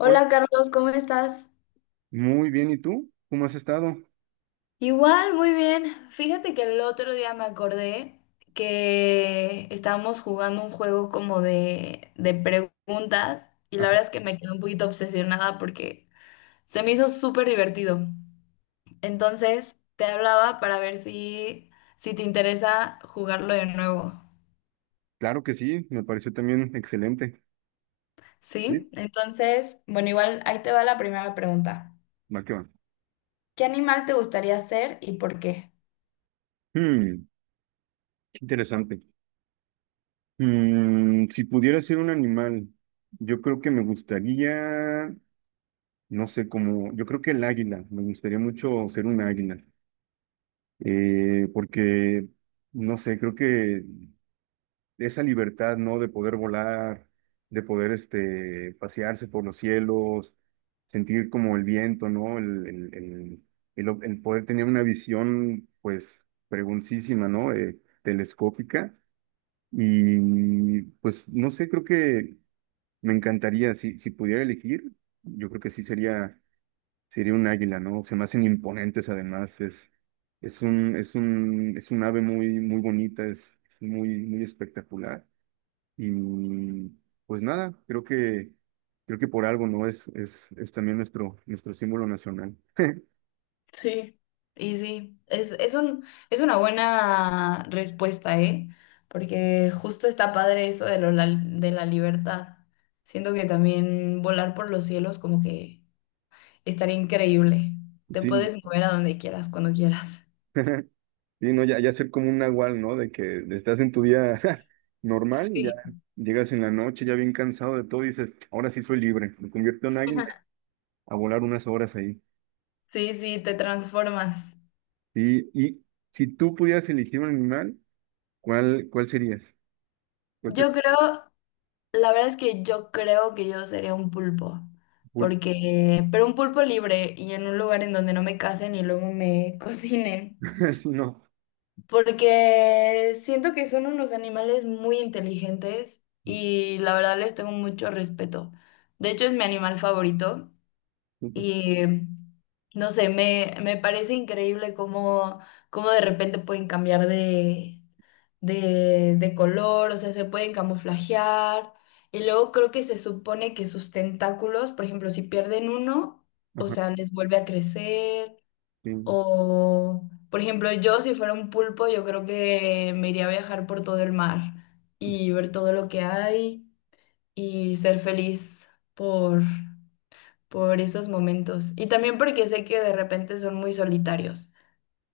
Hola. Carlos, ¿cómo estás? Muy bien, ¿y tú? ¿Cómo has estado? Igual, muy bien. Fíjate que el otro día me acordé que estábamos jugando un juego como de preguntas y la Ah, verdad es que me quedé un poquito obsesionada porque se me hizo súper divertido. Entonces, te hablaba para ver si te interesa jugarlo de nuevo. claro que sí, me pareció también excelente. Sí, ¿Sí? Entonces, bueno, igual ahí te va la primera pregunta. va que va. ¿Qué animal te gustaría ser y por qué? Hmm, Qué interesante. Si pudiera ser un animal, yo creo que me gustaría, no sé, como, yo creo que el águila, me gustaría mucho ser un águila. Porque, no sé, creo que esa libertad, ¿no? De poder volar, de poder, este, pasearse por los cielos, sentir como el viento, ¿no? El poder tener una visión, pues, preguntísima, ¿no? Telescópica. Y, pues, no sé, creo que me encantaría, si pudiera elegir, yo creo que sí sería un águila, ¿no? Se me hacen imponentes, además, es un ave muy, muy bonita, es muy, muy espectacular. Y pues nada, creo que por algo, ¿no? Es también nuestro símbolo nacional. Sí, y sí, es una buena respuesta, ¿eh? Porque justo está padre eso de la libertad. Siento que también volar por los cielos como que estaría increíble. Te Sí, puedes mover a donde quieras, cuando quieras. sí, no, ya, ya ser como un nahual, ¿no? De que estás en tu día normal y ya Sí. llegas en la noche ya bien cansado de todo y dices, ahora sí soy libre, me convierto en águila a volar unas horas ahí. Sí, sí, te transformas. Sí, y si tú pudieras elegir un animal, ¿cuál serías? ¿Cuál te? Yo creo, la verdad es que yo creo que yo sería un pulpo, porque, pero un pulpo libre y en un lugar en donde no me casen y luego me cocinen. Sí, no. Porque siento que son unos animales muy inteligentes y la verdad les tengo mucho respeto. De hecho, es mi animal favorito y no sé, me parece increíble cómo, cómo de repente pueden cambiar de color, o sea, se pueden camuflajear. Y luego creo que se supone que sus tentáculos, por ejemplo, si pierden uno, o Ajá, sea, les vuelve a crecer. sí. O, por ejemplo, yo si fuera un pulpo, yo creo que me iría a viajar por todo el mar y ver todo lo que hay y ser feliz por, por esos momentos. Y también porque sé que de repente son muy solitarios.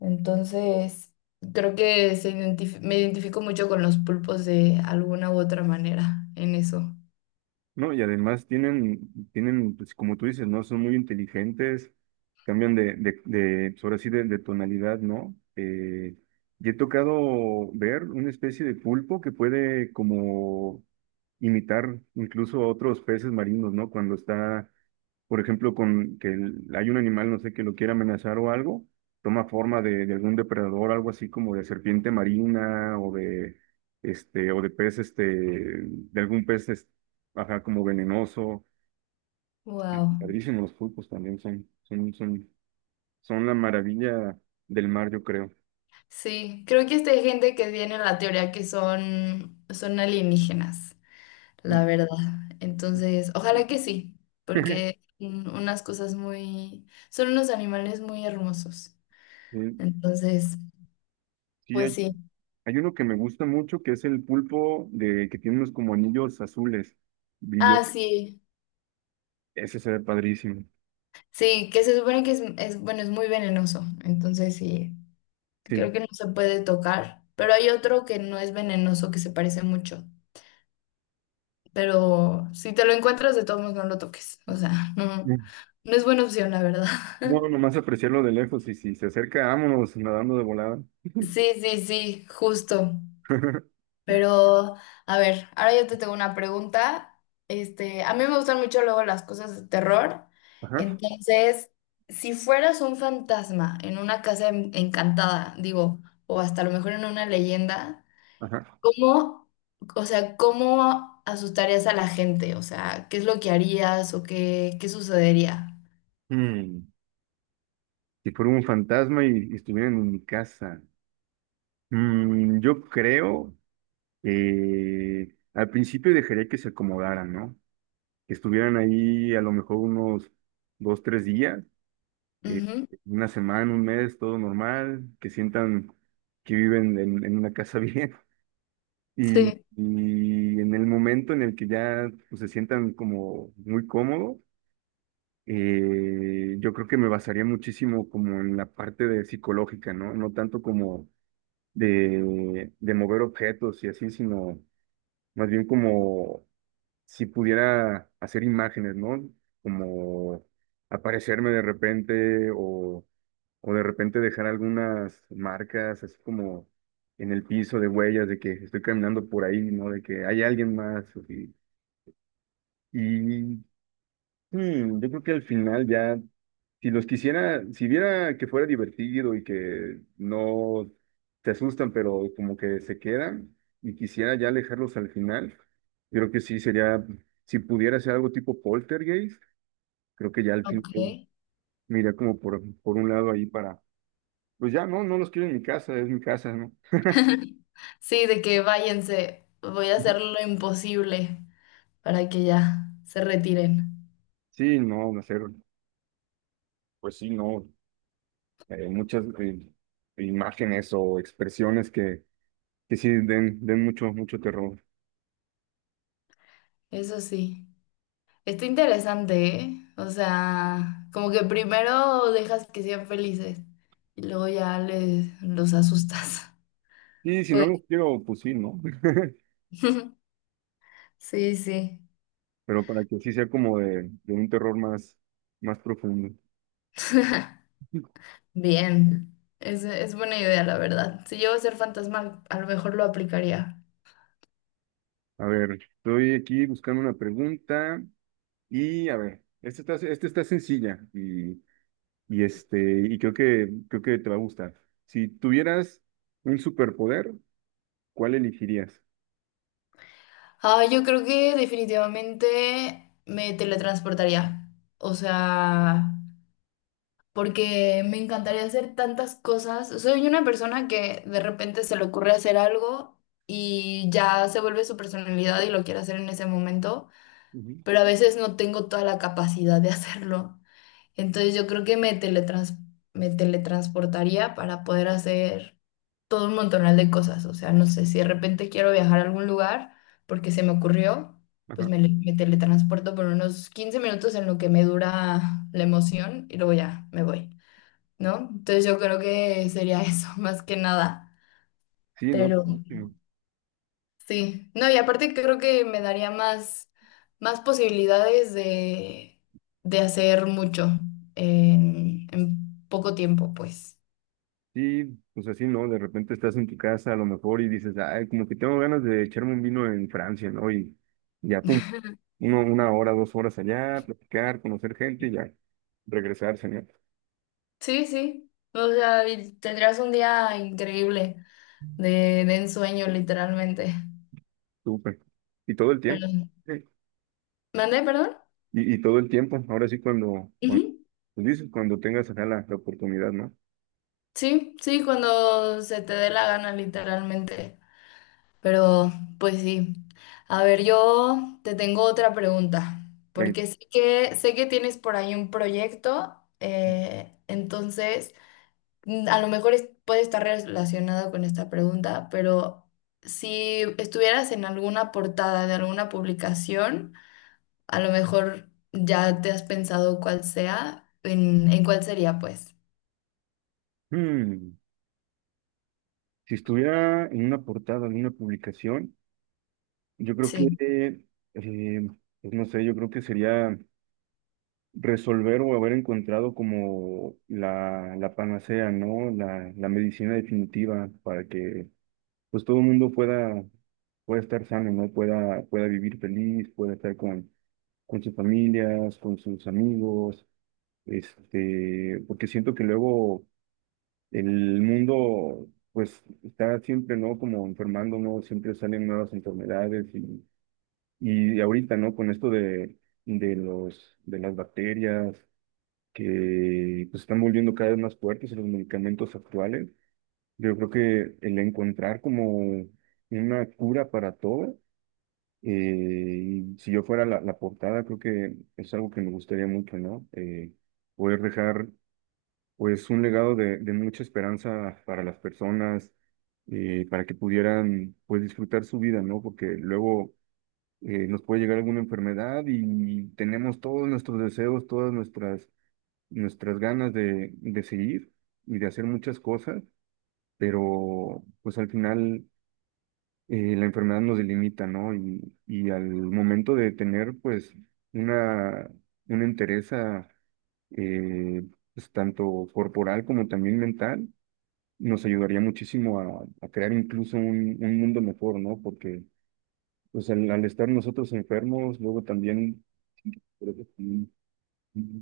Entonces, creo que me identifico mucho con los pulpos de alguna u otra manera en eso. No, y además tienen, pues como tú dices, ¿no? Son muy inteligentes, cambian de pues, ahora sí, de tonalidad, ¿no? Y he tocado ver una especie de pulpo que puede como imitar incluso a otros peces marinos, ¿no? Cuando está, por ejemplo, hay un animal, no sé, que lo quiere amenazar o algo, toma forma de algún depredador, algo así como de serpiente marina o de, este, o de pez, este, de algún pez, ajá, como venenoso. Wow. Padrísimo, los pulpos también son la maravilla del mar, yo creo. Sí, creo que esta hay gente que tiene la teoría que son alienígenas. La Uy. verdad. Entonces, ojalá que sí, porque son unas cosas muy, son unos animales muy hermosos. Sí, Entonces, sí, pues hay, sí. hay uno que me gusta mucho, que es el pulpo de que tiene unos como anillos azules, brillo. Ah, sí, Ese se ve padrísimo. sí, que se supone que bueno, es muy venenoso. Entonces, sí, Sí. creo que no se puede tocar, pero hay otro que no es venenoso, que se parece mucho. Pero si te lo encuentras, de todos modos no lo toques. O sea, no, no es buena opción, la verdad. No, nomás apreciarlo de lejos, y si se acerca, vámonos nadando de volada. Sí, sí, sí, justo. Pero, a ver, ahora yo te tengo una pregunta. Este, a mí me gustan mucho luego las cosas de terror. Ajá, Entonces, si fueras un fantasma en una encantada, digo, o hasta a lo mejor en una leyenda, ajá. ¿cómo, o sea, cómo asustarías a la gente? O sea, ¿qué es lo que harías o qué, qué sucedería? Mm, Si fuera un fantasma y estuvieran en mi casa. Yo creo que al principio dejaría que se acomodaran, ¿no? Que estuvieran ahí a lo mejor unos dos, tres días, eh, Ujú, una semana, un mes, todo normal, que sientan que viven en una casa bien. Y, sí, y en el momento en el que ya, pues, se sientan como muy cómodos, yo creo que me basaría muchísimo como en la parte de psicológica, ¿no? No tanto como de mover objetos y así, sino más bien como si pudiera hacer imágenes, ¿no? Como aparecerme de repente o de repente dejar algunas marcas así como en el piso, de huellas de que estoy caminando por ahí, ¿no? De que hay alguien más. Y, yo creo que al final ya, si los quisiera, si viera que fuera divertido y que no te asustan, pero como que se quedan y quisiera ya alejarlos al final, yo creo que sí sería, si pudiera hacer algo tipo poltergeist, creo que ya al ok. final mira como por un lado ahí, pues ya no, no los quiero en mi casa, es mi casa, ¿no? Sí, de que váyanse, voy a hacer lo imposible para que ya se retiren. Sí, no, hacer, pues sí, no, muchas imágenes o expresiones que sí den mucho, mucho terror. Eso sí, está interesante, ¿eh? O sea, como que primero dejas que sean felices y luego ya les los asustas. Y si no lo Pues quiero, pues sí, ¿no? sí, sí, Pero para que sí sea como de un terror más, más profundo. bien. Es buena idea, la verdad. Si yo a ser fantasma, a lo mejor lo aplicaría. A ver, estoy aquí buscando una pregunta, y a ver, esta está sencilla y, este, y creo que te va a gustar. Si tuvieras un superpoder, ¿cuál elegirías? Ah, yo creo que definitivamente me teletransportaría. O sea, porque me encantaría hacer tantas cosas. Soy una persona que de repente se le ocurre hacer algo y ya se vuelve su personalidad y lo quiere hacer en ese momento, Ujú. pero a veces no tengo toda la capacidad de hacerlo. Entonces yo creo que me teletransportaría para poder hacer todo un montonal de cosas. O sea, no sé, si de repente quiero viajar a algún lugar porque se me ocurrió. Pues Ajá. Me teletransporto por unos 15 minutos en lo que me dura la emoción y luego ya me voy. ¿No? Entonces yo creo que sería eso, más que nada. Sí, ¿no? Pero Mm, sí, no, y aparte creo que me daría más posibilidades de hacer mucho en poco tiempo, pues. Sí, pues así, ¿no? De repente estás en tu casa a lo mejor y dices, ay, como que tengo ganas de echarme un vino en Francia, ¿no? Y ya, pum, uno, una hora, dos horas allá, platicar, conocer gente y ya, regresar, señor. Sí, sí. O sea, y tendrías un día increíble de ensueño, literalmente. Súper. Y todo el tiempo. Pero, Sí. ¿mandé, perdón? Y todo el tiempo, ahora sí cuando, cuando, Ujú. pues dices, cuando tengas acá la, la oportunidad, ¿no? Sí, sí, cuando se te dé la gana, literalmente. Pero, pues sí. A ver, yo te tengo otra pregunta, Ven. porque sé que tienes por ahí un proyecto, entonces mm, a lo mejor puede estar relacionado con esta pregunta, pero si estuvieras en alguna portada de alguna publicación, a lo mejor ya te has pensado cuál sea, en cuál sería, pues. Hmm. Si estuviera en una portada, en una publicación, yo creo Sí. que, eh, pues no sé, yo creo que sería resolver o haber encontrado como la panacea, ¿no? La medicina definitiva para que pues todo el mundo pueda, pueda estar sano, ¿no? Pueda vivir feliz, pueda estar con sus familias, con sus amigos, este, porque siento que luego el mundo pues está siempre, ¿no? Como enfermando, ¿no? Siempre salen nuevas enfermedades y ahorita, ¿no? Con esto de las bacterias que, pues, están volviendo cada vez más fuertes en los medicamentos actuales, yo creo que el encontrar como una cura para todo, y si yo fuera la portada, creo que es algo que me gustaría mucho, ¿no? Poder dejar pues un legado de mucha esperanza para las personas, para que pudieran, pues, disfrutar su vida, ¿no? Porque luego nos puede llegar alguna enfermedad y tenemos todos nuestros deseos, todas nuestras ganas de seguir y de hacer muchas cosas, pero pues al final la enfermedad nos delimita, ¿no? Y al momento de tener, pues, una, una entereza, eh, pues, tanto corporal como también mental, nos ayudaría muchísimo a crear incluso un mundo mejor, ¿no? Porque pues al estar nosotros enfermos, luego también. Creo que sí.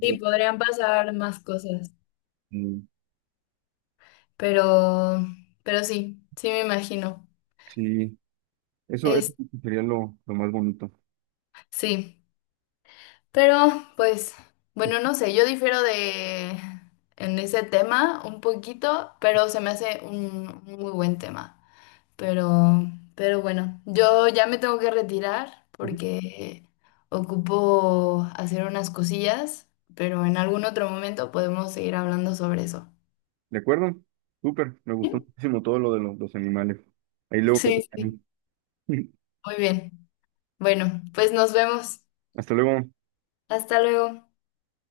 Sí, podrían pasar más cosas, Sí, pero, pero sí, sí me imagino. sí. Eso sí sería lo más bonito. Sí, pero pues, bueno, no sé, yo difiero de en ese tema un poquito, pero se me hace un muy buen tema. Pero, pero bueno, yo ya me tengo que retirar Ujú. porque ocupo hacer unas cosillas, pero en algún otro momento podemos seguir hablando sobre eso. ¿De acuerdo? Súper, me gustó muchísimo todo lo de los animales. Ahí luego Sí, platicamos. sí, muy bien. Bueno, pues nos vemos. Hasta luego. Hasta luego.